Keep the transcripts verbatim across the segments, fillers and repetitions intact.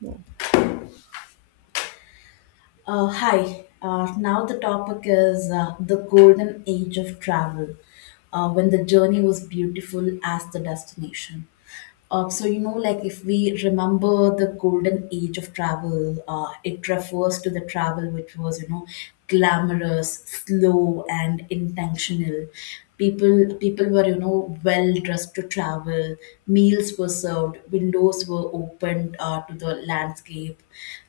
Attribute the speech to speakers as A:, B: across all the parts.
A: No.
B: Uh, hi. Uh, now the topic is uh, the golden age of travel, uh, when the journey was beautiful as the destination. Uh, so you know, like if we remember the golden age of travel, uh, it refers to the travel which was, you know, glamorous, slow, and intentional. People people were, you know, well dressed to travel. Meals were served, windows were opened uh, to the landscape.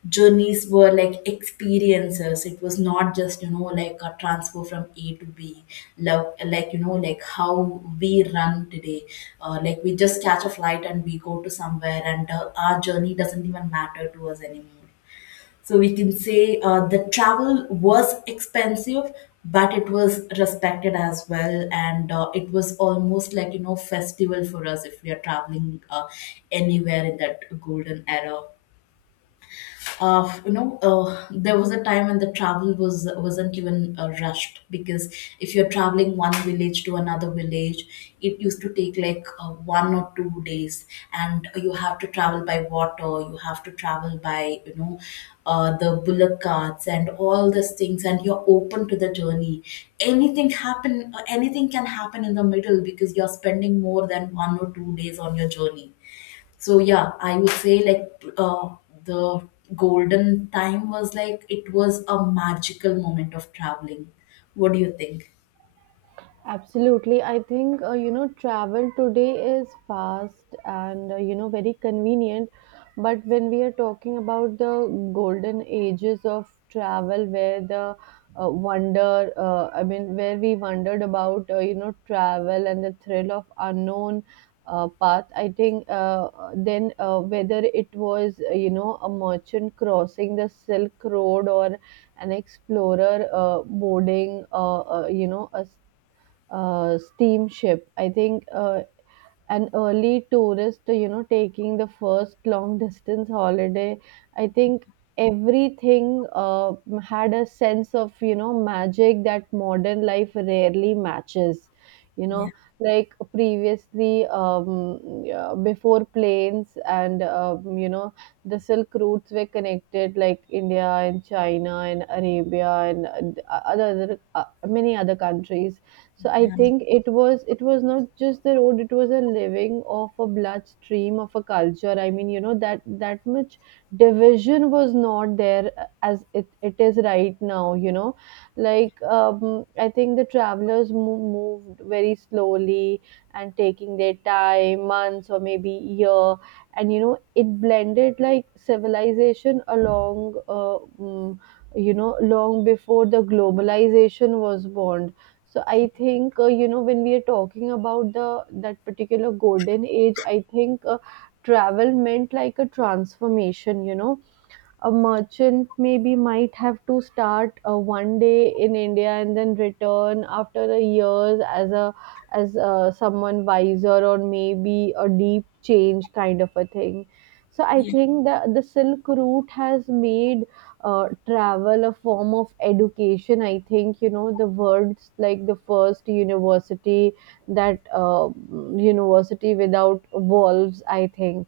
B: Journeys were like experiences. It was not just, you know, like a transfer from A to B. like, like, you know, like how we run today. Uh, like we just catch a flight and we go to somewhere, and uh, our journey doesn't even matter to us anymore. So we can say uh, the travel was expensive, but it was respected as well, and uh, it was almost like, you know, festival for us if we are traveling uh, anywhere in that golden era. Uh, you know, uh, there was a time when the travel was wasn't even uh, rushed, because if you're traveling one village to another village, it used to take like uh, one or two days, and you have to travel by water, you have to travel by, you know, uh, the bullock carts and all these things, and you're open to the journey. Anything happen, uh, anything can happen in the middle because you're spending more than one or two days on your journey. So yeah, I would say like uh, the golden time was like it was a magical moment of traveling. What do you think?
A: Absolutely. I think, uh, you know, travel today is fast and, uh, you know, very convenient. But when we are talking about the golden ages of travel, where the uh, wonder, uh, I mean, where we wondered about, uh, you know, travel and the thrill of unknown uh, path, I think uh, then uh, whether it was, uh, you know, a merchant crossing the Silk Road or an explorer uh, boarding, uh, uh, you know, a uh, steamship. I think uh, an early tourist, you know, taking the first long distance holiday. I think everything uh, had a sense of, you know, magic that modern life rarely matches. You
B: Yeah,
A: know, like previously, um, yeah, before planes and, um, you know, the Silk routes were connected, like India and China and Arabia and uh, other, other uh, many other countries. So I
B: yeah,
A: think it was it was not just the road. It was a living of a bloodstream of a culture. I mean, you know that that much division was not there, uh, as it, it is right now, you know. Like, um, I think the travelers mo- moved very slowly, and taking their time months or maybe year. And you know, it blended like civilization along, uh, mm, you know, long before the globalization was born. So I think uh, you know when we are talking about the that particular golden age, I think uh, travel meant like a transformation. You know, a merchant maybe might have to start uh, one day in India and then return after a years as a as uh, someone wiser or maybe a deep change kind of a thing. So I
B: yeah.
A: think that the Silk Route has made uh, travel a form of education. I think you know the words like the first university, that uh, mm, university without walls. I think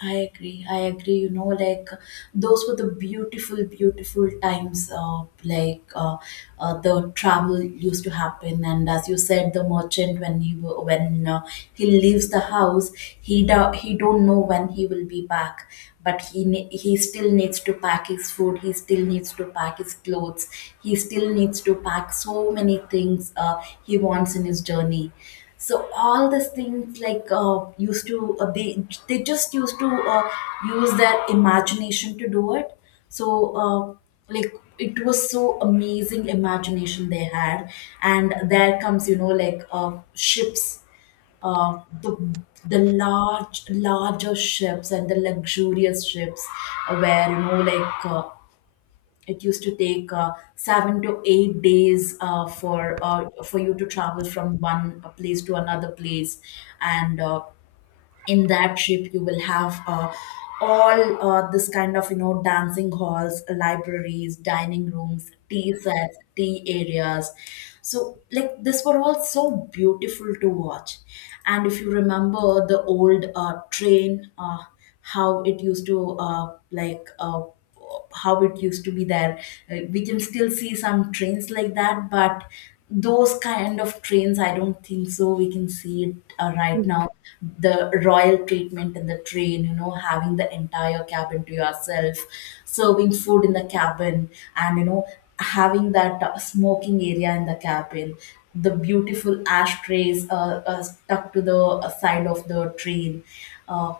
B: I agree. I agree. You know, like those were the beautiful, beautiful times. Uh, like uh, uh, the travel used to happen, and as you said, the merchant, when he wa- when uh, he leaves the house, he do, he don't know when he will be back, but he ne- he still needs to pack his food. He still needs to pack his clothes. He still needs to pack so many things uh, he wants in his journey. So all these things like uh, used to uh, they they just used to uh, use their imagination to do it. So uh, like it was so amazing imagination they had. And there comes, you know, like uh, ships, uh, the the large larger ships and the luxurious ships, uh, where, you know, like uh, it used to take uh, seven to eight days uh, for uh, for you to travel from one uh, place to another place, and uh, in that trip you will have uh, all uh, this kind of, you know, dancing halls, libraries, dining rooms, tea sets, tea areas. So like this were all so beautiful to watch, and if you remember the old uh, train, uh, how it used to uh, like. Uh, how it used to be there. Uh, we can still see some trains like that, but those kind of trains, I don't think so. We can see it uh, right now. The royal treatment in the train, you know, having the entire cabin to yourself, serving food in the cabin, and you know, having that uh, smoking area in the cabin. The beautiful ashtrays uh, uh, stuck to the uh, side of the train. Uh,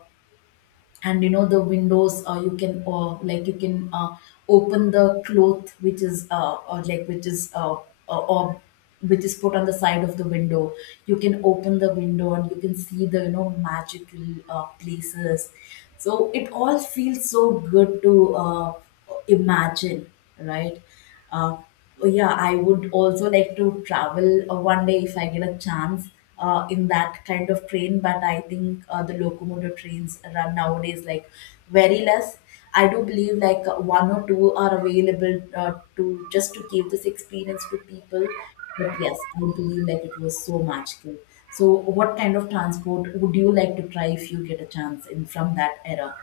B: and you know the windows, uh, you can uh, like you can uh, open the cloth which is uh, or like which is uh, uh, or which is put on the side of the window. You can open the window and you can see the, you know, magical uh, places. So it all feels so good to uh, imagine, right? uh, oh yeah, I would also like to travel uh, one day if I get a chance uh, in that kind of train. But I think uh, the locomotive trains run nowadays like very less. I do believe like uh, one or two are available uh, to just to give this experience to people. But yes, I believe like it was so magical. So, what kind of transport would you like to try if you get a chance in from that era?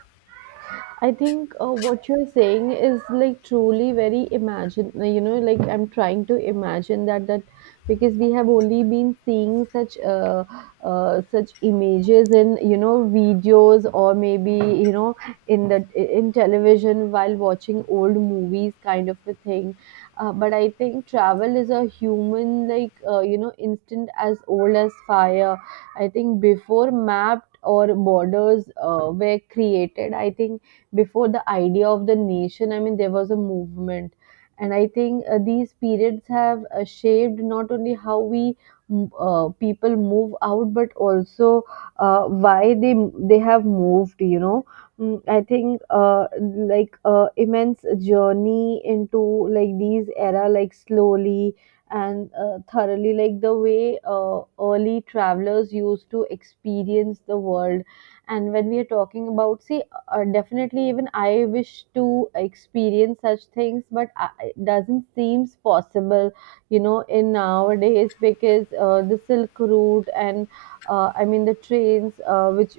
A: I think uh, what you're saying is like truly very imagine, uh, you know, like I'm trying to imagine that that because we have only been seeing such uh, uh such images in you know videos, or maybe you know in the in television, while watching old movies kind of a thing. Uh, but I think travel is a human, like, uh, you know instant as old as fire. I think before mapped or borders uh, were created. I think before the idea of the nation, I mean, there was a movement. And I think uh, these periods have uh, shaped not only how we mm, uh, people move out, but also uh, why they they have moved, you know. Mm, I think uh, like uh, immense journey into like these era, like slowly and uh, thoroughly, like the way uh, early travelers used to experience the world. And when we are talking about see, uh, definitely even I wish to experience such things, but I, it doesn't seems possible, you know, in nowadays, because uh, the silk route and uh, I mean the trains, uh, which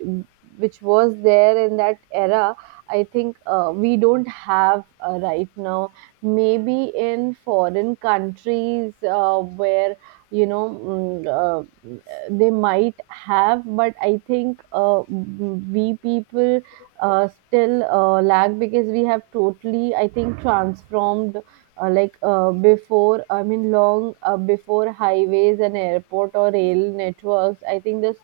A: which was there in that era. I think uh, we don't have uh, right now. Maybe in foreign countries uh, where, you know, mm, uh, they might have, but I think uh, we people uh, still uh, lag, because we have totally, I think, transformed uh, like uh, before, I mean, long uh, before highways and airport or rail networks. I think this,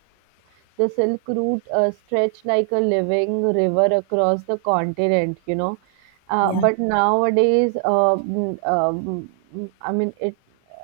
A: the Silk Route uh, stretched like a living river across the continent, you know. Uh,
B: Yeah,
A: but nowadays, uh, mm, um, mm, mm, I mean, it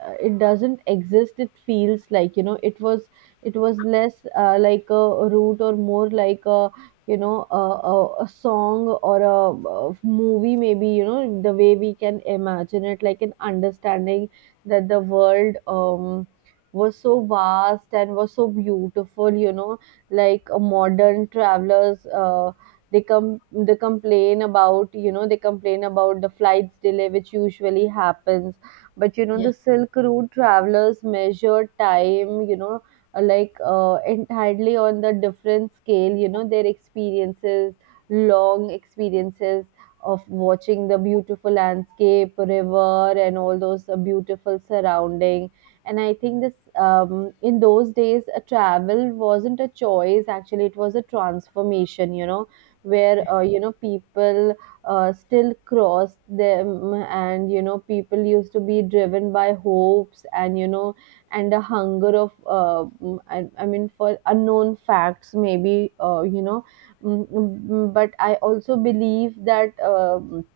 A: uh, it doesn't exist. It feels like, you know, it was it was less, uh, like a route, or more like a, you know a, a, a song, or a, a movie, maybe, you know, the way we can imagine it, like an understanding that the world um was so vast and was so beautiful, you know. Like uh, modern travelers, uh, they come they complain about, you know they complain about the flights delay, which usually happens. But you know,
B: yeah.
A: the silk route travelers measure time, you know, uh, like uh, entirely on the different scale. You know, their experiences, long experiences of watching the beautiful landscape river and all those uh, beautiful surrounding. And I think this, um, in those days a travel wasn't a choice. Actually, it was a transformation, you know, where uh, you know, people uh, still crossed them. And you know, people used to be driven by hopes, and you know, and a hunger of uh, mm, I, I mean for unknown facts, maybe, uh, you know. Mm, mm, but I also believe that, um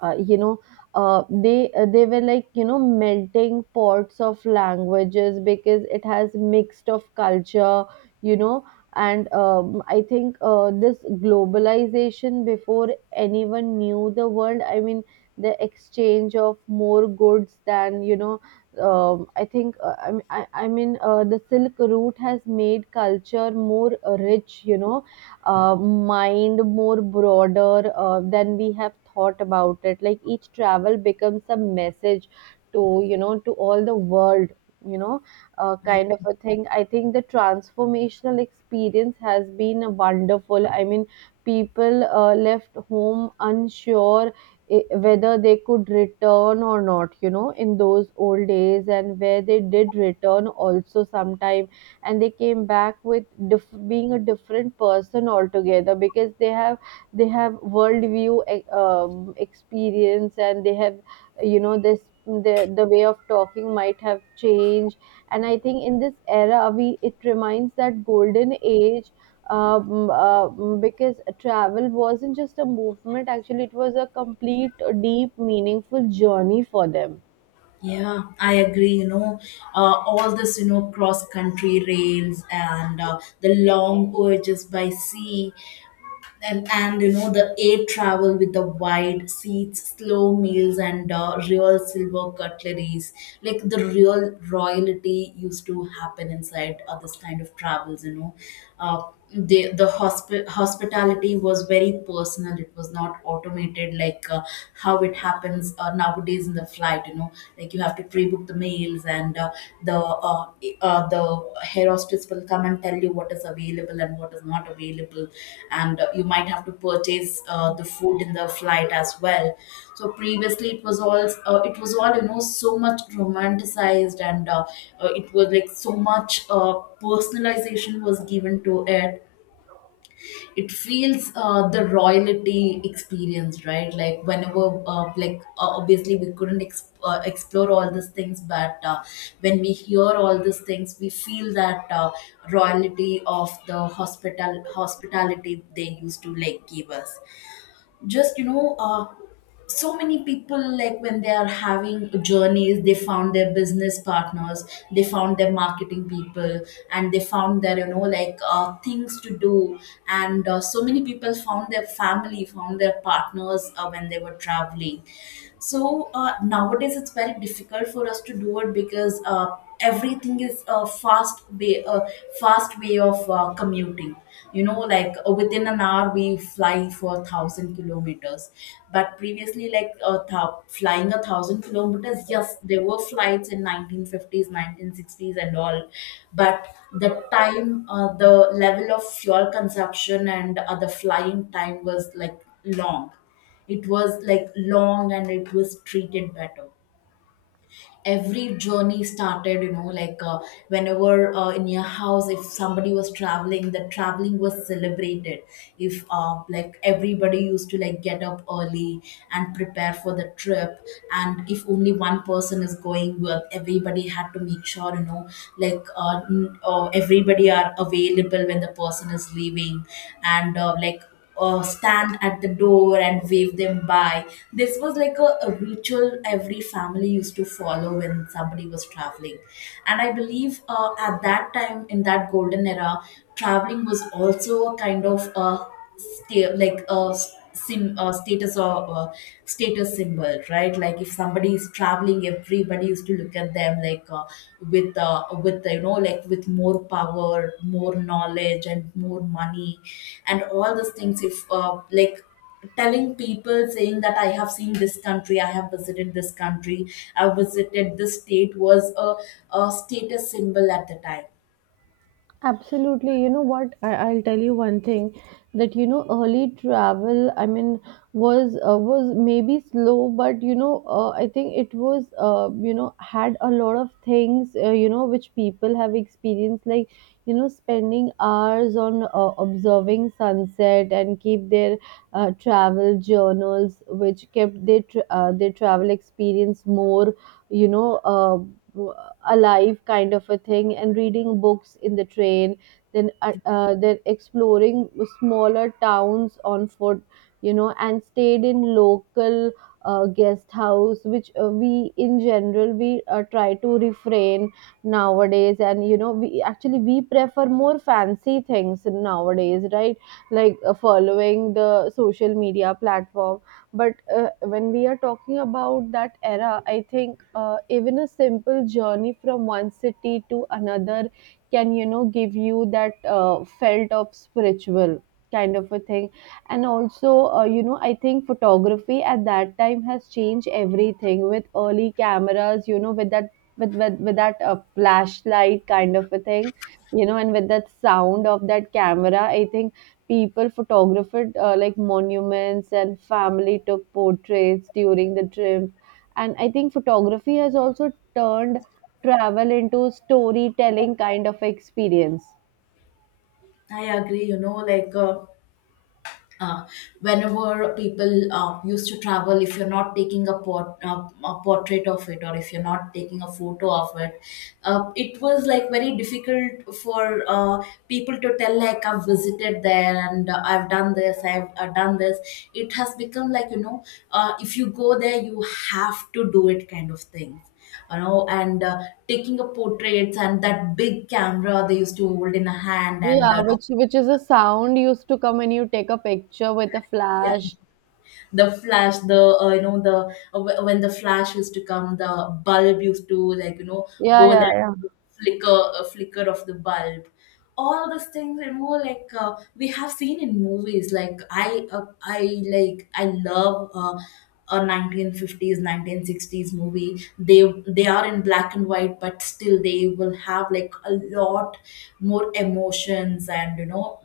A: uh, you know, uh, they uh, they were like, you know, melting pots of languages, because it has mixed of culture, you know. And um, I think uh, this globalization before anyone knew the world, I mean, the exchange of more goods than, you know, um, I think uh, i I, I mean uh, the silk route has made culture more uh, rich, you know, uh, mind more broader uh, than we have thought about it. Like each travel becomes a message to, you know to all the world, you know, uh,
B: I
A: kind of a thing. I think the transformational experience has been a wonderful, I mean, people uh, left home unsure, i- whether they could return or not, you know, in those old days. And where they did return also sometime, and they came back with, diff- being a different person altogether, because they have they have worldview, e- um, experience, and they have, you know, this, the, the way of talking might have changed. And I think in this era, we it reminds that golden age, um, um, because travel wasn't just a movement. Actually, it was a complete, deep, meaningful journey for them.
B: Yeah, I agree. You know, uh, all this, you know, cross country rails and uh, the long voyages by sea, and, and, you know, the air travel with the wide seats, slow meals, and uh, real silver cutleries. Like the real royalty used to happen inside uh, this kind of travels, you know. Uh, the the hospi- hospitality was very personal. It was not automated like uh, how it happens uh, nowadays in the flight, you know, like you like you have to pre-book the meals and uh, the uh, uh, the hair hostess will come and tell you what is available and what is not available, and uh, you might have to purchase uh, the food in the flight as well. So previously it was all uh, it was all, you know, so much romanticized, and uh, uh, it was like so much uh, personalization was given to it. It feels uh, the royalty experience, right? Like whenever uh, like uh, obviously we couldn't ex- uh, explore all these things, but uh, when we hear all these things we feel that uh, royalty of the hospital hospitality they used to like give us, just, you know, uh, so many people, like, when they are having journeys, they found their business partners, they found their marketing people, and they found their, you know, like uh, things to do. And uh, so many people found their family, found their partners uh, when they were traveling. So uh, nowadays it's very difficult for us to do it because uh, everything is a fast way a fast way of uh, commuting. You know, like uh, within an hour we fly for thousand kilometers. But previously, like uh, thou- flying a thousand kilometers, yes, there were flights in nineteen fifties nineteen sixties and all, but the time uh, the level of fuel consumption, and uh, the flying time was like long. It was like long, and it was treated better. Every journey started, you know, like uh, whenever uh, in your house if somebody was traveling, the traveling was celebrated. If uh, like everybody used to like get up early and prepare for the trip, and if only one person is going with, everybody had to make sure, you know, like uh, n- uh, everybody are available when the person is leaving, and uh, like uh, stand at the door and wave them by. This was like a, a ritual every family used to follow when somebody was traveling. And I believe uh, at that time, in that golden era, traveling was also a kind of a sta- like a sim uh, status or uh, status symbol, right? Like if somebody is traveling, everybody used to look at them like uh, with uh, with, you know, like with more power, more knowledge, and more money and all those things, if uh, like telling people saying that I have seen this country, I have visited this country, I visited this state, was a, a status symbol at the time.
A: Absolutely. You know what? I, I'll tell you one thing, that you know early travel, I mean, was uh, was maybe slow. But you know, uh, I think it was uh, you know had a lot of things, uh, you know which people have experienced, like, you know, spending hours on uh, observing sunset, and keep their uh, travel journals, which kept their tra- uh, their travel experience more, you know. Uh, alive kind of a thing, and reading books in the train, then uh, uh, then exploring smaller towns on foot, you know, and stayed in local uh, guest house, which uh, we in general we uh, try to refrain nowadays. And you know, we actually we prefer more fancy things nowadays, right? Like uh, following the social media platform. But uh, when we are talking about that era, I think uh, even a simple journey from one city to another can, you know, give you that uh, felt of spiritual kind of a thing. And also, uh, you know, I think photography at that time has changed everything with early cameras, you know, with that. With, with, with that uh, flashlight kind of a thing, you know, and with that sound of that camera, I think people photographed uh, like monuments, and family took portraits during the trip. And I think photography has also turned travel into storytelling kind of experience.
B: I agree. You know, like uh, uh, whenever people uh, used to travel, if you're not taking a, port, uh, a portrait of it, or if you're not taking a photo of it, uh, it was like very difficult for uh, people to tell like I've visited there, and uh, I've done this, I've uh, done this. It has become like, you know, uh, if you go there, you have to do it kind of thing. You know, and uh, taking a portraits and that big camera they used to hold in a hand
A: Yeah,
B: and uh,
A: which which is a sound used to come when you take a picture with a
B: yeah,
A: flash.
B: the flash, the uh, you know the uh, wh- when the flash used to come the bulb used to, like, you know,
A: Yeah,
B: go
A: yeah,
B: that
A: yeah.
B: flicker, uh, flicker of the bulb. All these things. And more like, uh, we have seen in movies, like i uh, i like i love uh, a nineteen fifties nineteen sixties movie. they they are in black and white but still they will have like a lot more emotions, and you know,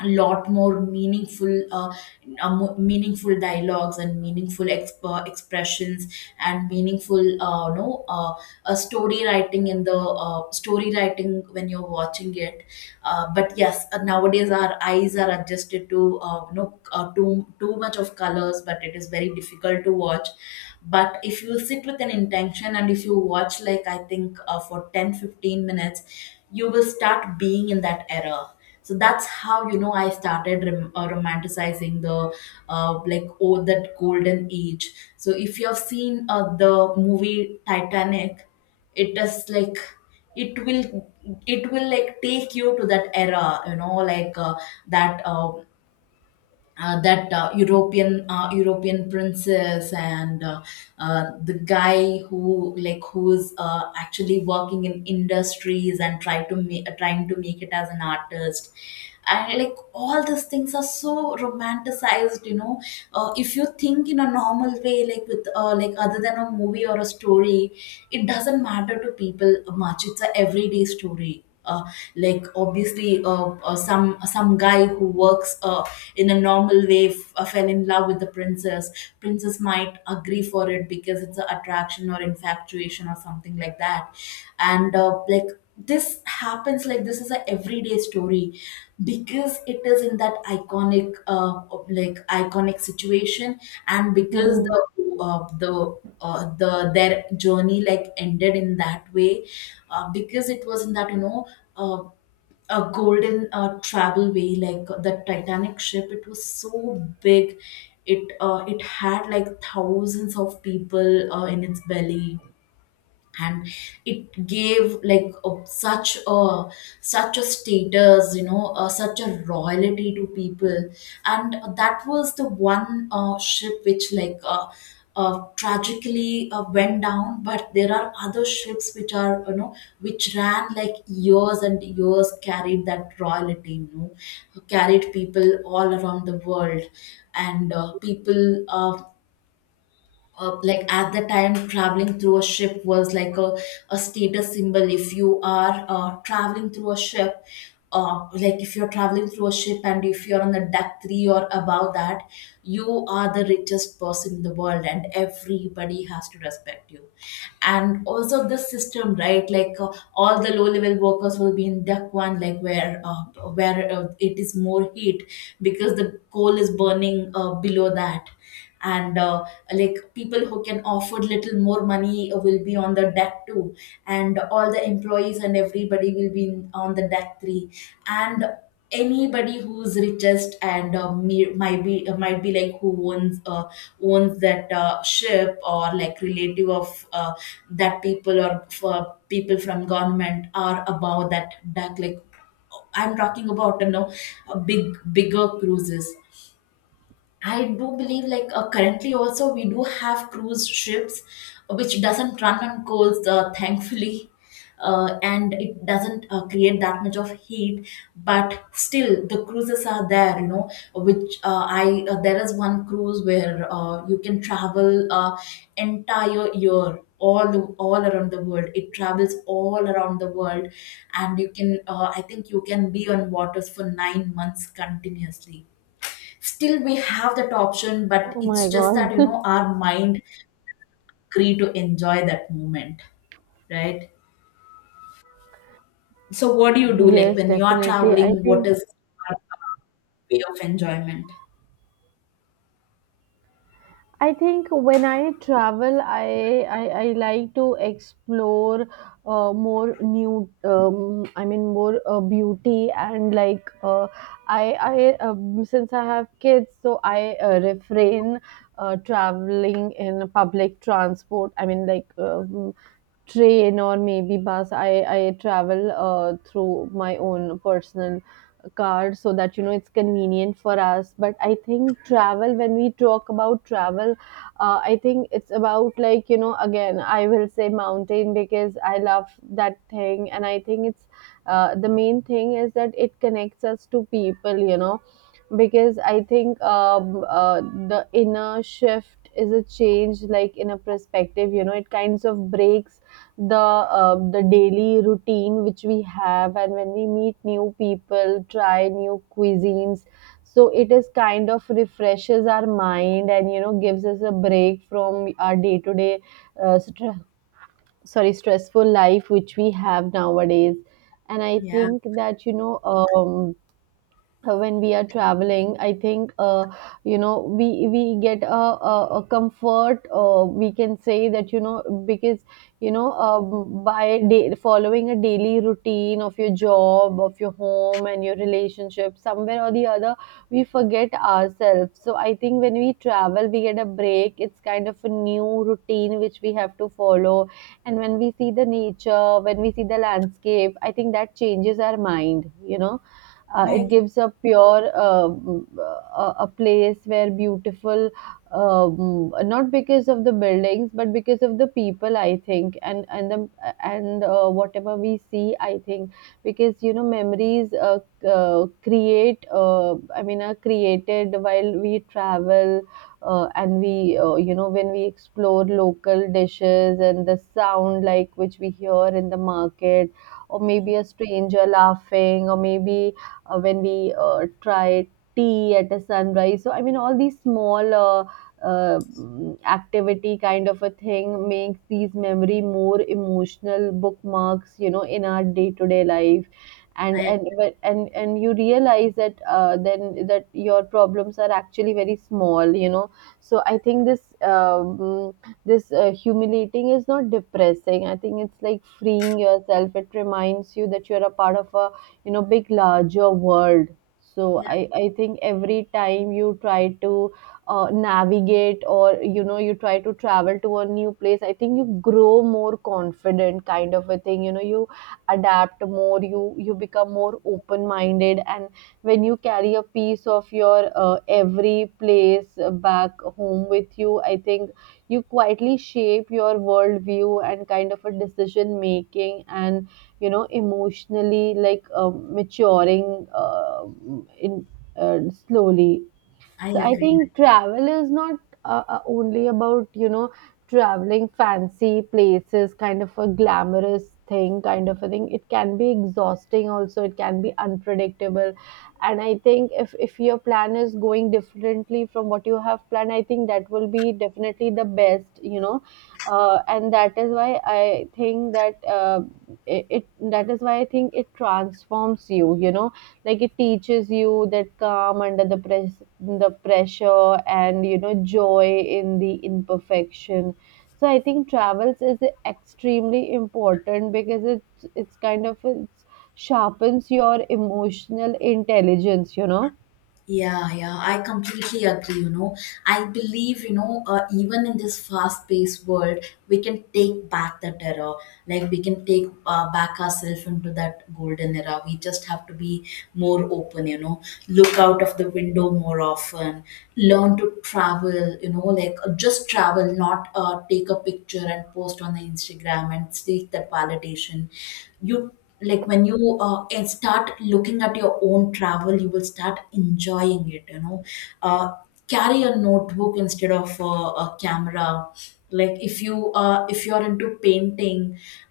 B: a lot more meaningful uh, uh, mo- meaningful dialogues and meaningful exp- uh, expressions and meaningful uh, no uh, uh, story writing in the uh, story writing when you're watching it. Uh, but yes, uh, nowadays our eyes are adjusted to, uh, you know, uh, too too much of colors, but it is very difficult to watch. But if you sit with an intention and if you watch, like I think uh, for ten fifteen minutes, you will start being in that era. So that's how, you know, I started rom- uh, romanticizing the, uh, like, oh, that golden age. So if you have seen uh, the movie Titanic, it is like it will, it will like take you to that era, you know, like uh, that uh, uh, that uh, European, uh, European princess, and uh, uh, the guy who like who's uh, actually working in industries and try to make trying to make it as an artist. And like all these things are so romanticized, you know. Uh, if you think in a normal way, like with, uh, like other than a movie or a story, it doesn't matter to people much. It's a everyday story. Uh, like obviously uh, uh, some some guy who works uh, in a normal way f- uh, fell in love with the princess. Princess might agree for it because it's an attraction or infatuation or something like that. And uh, like, this happens. Like, this is a everyday story, because it is in that iconic, uh, like iconic situation. And because
A: Hmm.
B: the uh, the, uh, the, their journey like ended in that way, uh, because it was in that, you know, uh, a golden uh, travel way. Like the Titanic ship, it was so big. It uh, it had like thousands of people uh, in its belly. And it gave like a, such a, such a status, you know, uh, such a royalty to people. And that was the one uh, ship which like, uh, uh, tragically uh, went down. But there are other ships which, are, you know, which ran like years and years, carried that royalty, you know, carried people all around the world. And uh, people uh, uh, like, at the time, traveling through a ship was like a, a status symbol. If you are uh, traveling through a ship, uh, like if you're traveling through a ship and if you're on the deck three or above that, you are the richest person in the world and everybody has to respect you. And also the system, right? Like, uh, all the low level workers will be in deck one, like where uh, where uh, it is more heat because the coal is burning uh, below that. And uh, like, people who can afford little more money will be on the deck two. And all the employees and everybody will be in, on the deck three. And anybody who's richest and uh, me, might be uh, might be like who owns, uh, owns that uh, ship, or like relative of uh, that people, or for people from government, are above that deck. Like, I'm talking about, you know, big bigger cruises. I do believe like, uh, currently also we do have cruise ships, uh, which doesn't run on coals, uh, thankfully. Uh, and it doesn't uh, create that much of heat. But still the cruises are there, you know, which, uh, I uh, there is one cruise where, uh, you can travel uh, entire year, all all around the world. It travels all around the world. And you can, uh, I think you can be on waters for nine months continuously. Still we have that option. But
A: Oh my
B: it's just
A: god.
B: that, you know, our mind agree to enjoy that moment, right? So what do you do, like
A: Yes,
B: when you are
A: definitely, I
B: traveling, what
A: think.
B: is your uh, way of enjoyment?
A: I think when I travel, I I, I like to explore uh, more new. Um, I mean, more uh, beauty, and like, uh, I I um, since I have kids, so I uh, refrain uh, traveling in public transport. I mean, like, um, train or maybe bus. I I travel uh, through my own personal car, so that you know it's convenient for us. But I think travel, when we talk about travel, uh, I think it's about, like, you know, again, I will say mountain because I love that thing. And I think it's uh, the main thing is that it connects us to people, you know, because I think um, uh, the inner shift is a change, like, in a perspective, you know. It kinds of breaks the uh, the daily routine which we have, and when we meet new people, try new cuisines, so it is kind of refreshes our mind and, you know, gives us a break from our day to day stre- sorry, stressful life which we have nowadays. And I
B: Yeah.
A: think that, you know, um, uh, when we are traveling, I think, uh, you know, we we get a, a, a comfort, uh, we can say that, you know. Because, you know uh, by day, following a daily routine of your job, of your home and your relationship, somewhere or the other we forget ourselves. So I think when we travel, we get a break. It's kind of a new routine which we have to follow, and when we see the nature, when we see the landscape, I think that changes our mind, you know. Uh,
B: I
A: it
B: agree.
A: gives a pure uh, mm, uh, a place where beautiful, um, not because of the buildings, but because of the people, I think. And and the and uh, whatever we see, I think, because, you know, memories uh, uh, create, uh, I mean, are created while we travel. Uh, and we uh, you know, when we explore local dishes and the sound, like, which we hear in the market, or maybe a stranger laughing, or maybe uh, when we uh, try tea at a sunrise. So I mean, all these small uh, uh, mm, activity kind of a thing makes these memory more emotional bookmarks, you know, in our day to day life. And
B: i
A: and even- and and you realize that, uh, then, that your problems are actually very small, you know. So I think this um, this uh, humiliating is not depressing. I think it's like freeing yourself. It reminds you that you're a part of a, you know, big larger world. So
B: yeah,
A: i i think every time you try to uh, navigate, or you know, you try to travel to a new place, I think you grow more confident, kind of a thing, you know. You adapt more, you you become more open minded, and when you carry a piece of your uh, every place back home with you, I think you quietly shape your worldview and kind of a decision making and, you know, emotionally, like, um, maturing uh, in uh, slowly. So
B: i
A: I
B: agree
A: think travel is not uh, uh, only about, you know, traveling fancy places, kind of a glamorous thing, kind of a thing. It can be exhausting also, it can be unpredictable. And I think if if your plan is going differently from what you have planned, I think that will be definitely the best, you know. Uh, and that is why I think that, uh, it, it that is why I think it transforms you, you know. Like, it teaches you that calm under the press the pressure, and you know, joy in the imperfection. So I think travels is extremely important because it's it's kind of, it's sharpens your emotional intelligence, you know.
B: Yeah, yeah, I completely agree. You know, I believe, you know, uh, even in this fast paced world, we can take back the era. Like, we can take uh, back ourselves into that golden era. We just have to be more open, you know, look out of the window more often, learn to travel, you know, like, uh, just travel, not uh, take a picture and post on the Instagram and seek that validation. You, like when you, uh, and start looking at your own travel, you will start enjoying it, you know. uh, Carry a notebook instead of uh, a camera. Like if you, uh, if you're into painting.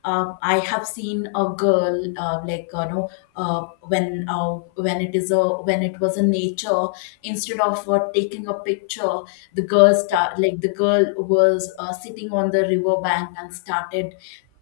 B: Um, I have seen a girl, uh, like you know, uh, when uh, when it is a when it was a nature, instead of uh, taking a picture, the girl start like the girl was uh, sitting on the river bank and started,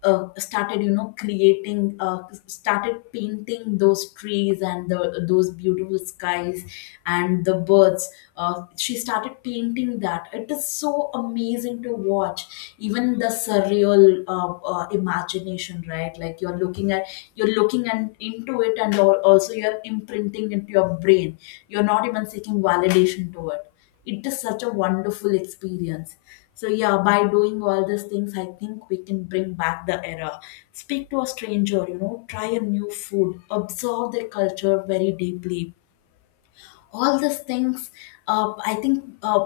B: uh, started you know creating, uh, started painting those trees and the, those beautiful skies and the birds. Uh, she started painting that. It is so amazing to watch. Even the surreal, uh, uh, imagination, right? Like you're looking at, you're looking and into it, and al- also you're imprinting into your brain. You're not even seeking validation to it. It is such a wonderful experience. So yeah, by doing all these things, I think we can bring back the era. Speak to a stranger, you know, try a new food, observe their culture very deeply. All these things. uh, i think uh,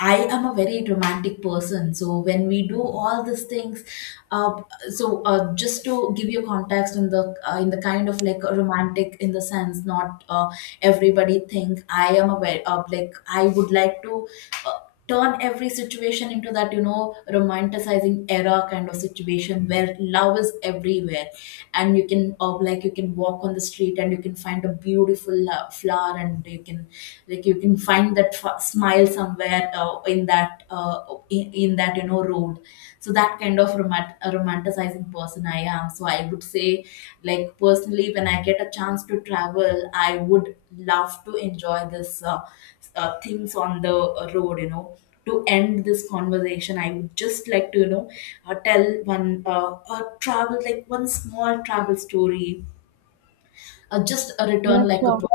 B: I am a very romantic person, so when we do all these things, uh, so uh, just to give you context, in the, uh, in the kind of like a romantic in the sense, not uh, everybody think I am a very, uh, like I would like to uh, turn every situation into that, you know, romanticizing era kind of situation where love is everywhere. And you can, uh, like you can walk on the street and you can find a beautiful lo- flower, and you can, like you can find that f- smile somewhere, uh, in that, uh, in, in that, you know, road. So that kind of romant- a romanticizing person I am. So I would say, like personally, when I get a chance to travel, I would love to enjoy this, uh, uh, things on the road, you know. To end this conversation, I would just like to, you know, uh, tell one, uh, a travel, like one small travel story, uh, just a
A: Yeah,
B: return, like a
A: sure.
B: poem.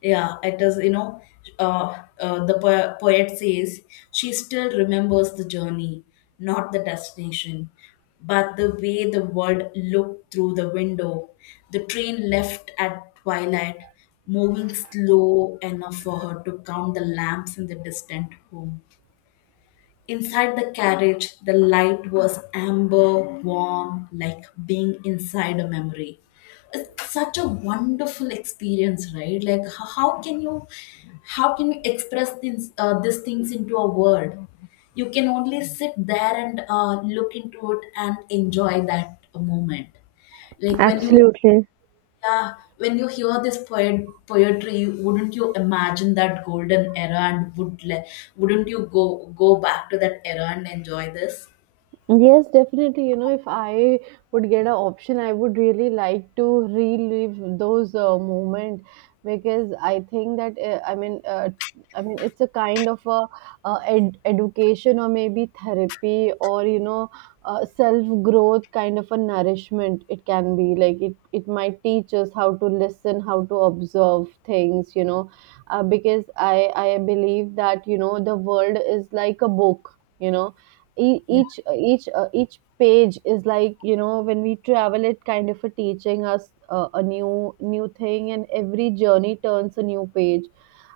B: Yeah, it is, you know, uh, uh, the po- poet says, she still remembers the journey, not the destination, but the way the world looked through the window. The train left at twilight, moving slow enough for her to count the lamps in the distant home. Inside the carriage, the light was amber, warm, like being inside a memory. It's such a wonderful experience, right? Like, h- how can you, how can you express things, uh, these things into a word? You can only sit there and uh, look into it and enjoy that moment. Like when you,
A: Absolutely.
B: yeah, when you hear this poet poetry, wouldn't you imagine that golden era, and would le- wouldn't you go go back to that era and enjoy this?
A: Yes, definitely. You know, if I would get an option, I would really like to relive those uh, moment, because I think that uh, I mean, uh, I mean, it's a kind of a uh, ed- education or maybe therapy, or you know, uh, self growth kind of a nourishment. It can be like it. It might teach us how to listen, how to observe things. You know, uh, because I I believe that, you know, the world is like a book. You know, e-
B: Yeah,
A: each each uh, each page is like, you know, when we travel, it kind of a teaching us uh, a new new thing, and every journey turns a new page.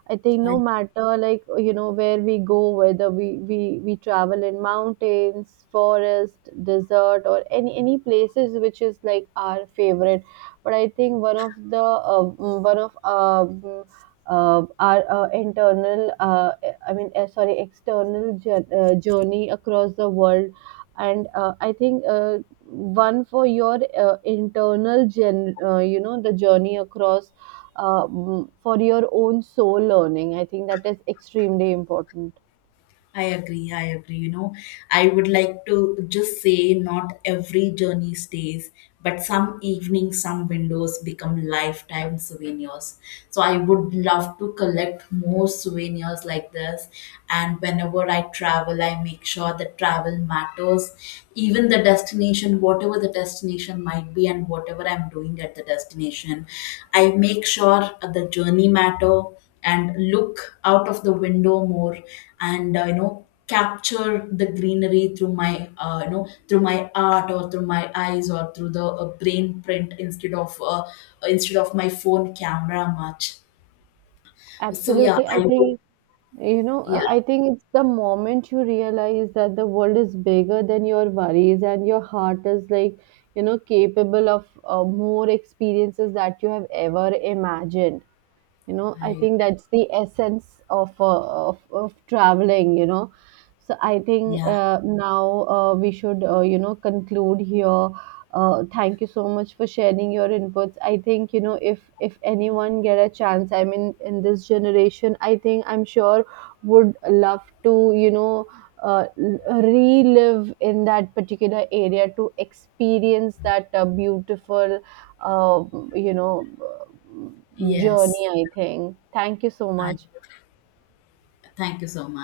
A: I think
B: I
A: no matter, like, you know, where we go, whether we we we travel in mountains, forest, desert, or any any places which is like our favorite. But I think one of the uh, mm, one of uh, mm, uh, our uh, internal, uh, I mean, uh, sorry, external jour- uh, journey across the world, and uh, I think uh, one for your uh, internal, gen- uh, you know, the journey across, um, for your own soul learning. I think that is extremely important.
B: I agree. I agree. You know, I would like to just say, not every journey stays, but some evenings, some windows become lifetime souvenirs. So I would love to collect more souvenirs like this. And whenever I travel, I make sure that travel matters, even the destination, whatever the destination might be, and whatever I'm doing at the destination. I make sure the journey matter and look out of the window more. And uh, you know, capture the greenery through my, uh, you know, through my art or through my eyes or through the, uh, brain print, instead of uh, instead of my phone camera much. So yeah.
A: Absolutely. I
B: I,
A: think, you know,
B: yeah.
A: uh, I think it's the moment you realize that the world is bigger than your worries, and your heart is, like, you know, capable of uh, more experiences that you have ever imagined. You know, I
B: I,
A: think that's the essence of uh, of, of traveling, you know. So I think
B: yeah.
A: uh, now uh, we should, uh, you know, conclude here. Uh, thank you so much for sharing your inputs. I think, you know, if if anyone get a chance, I mean, in this generation, I think I'm sure would love to, you know, uh, l- relive in that particular area to experience that uh, beautiful, uh, you know,
B: Yes.
A: journey, I think. Thank you so
B: I
A: much.
B: thank you so much.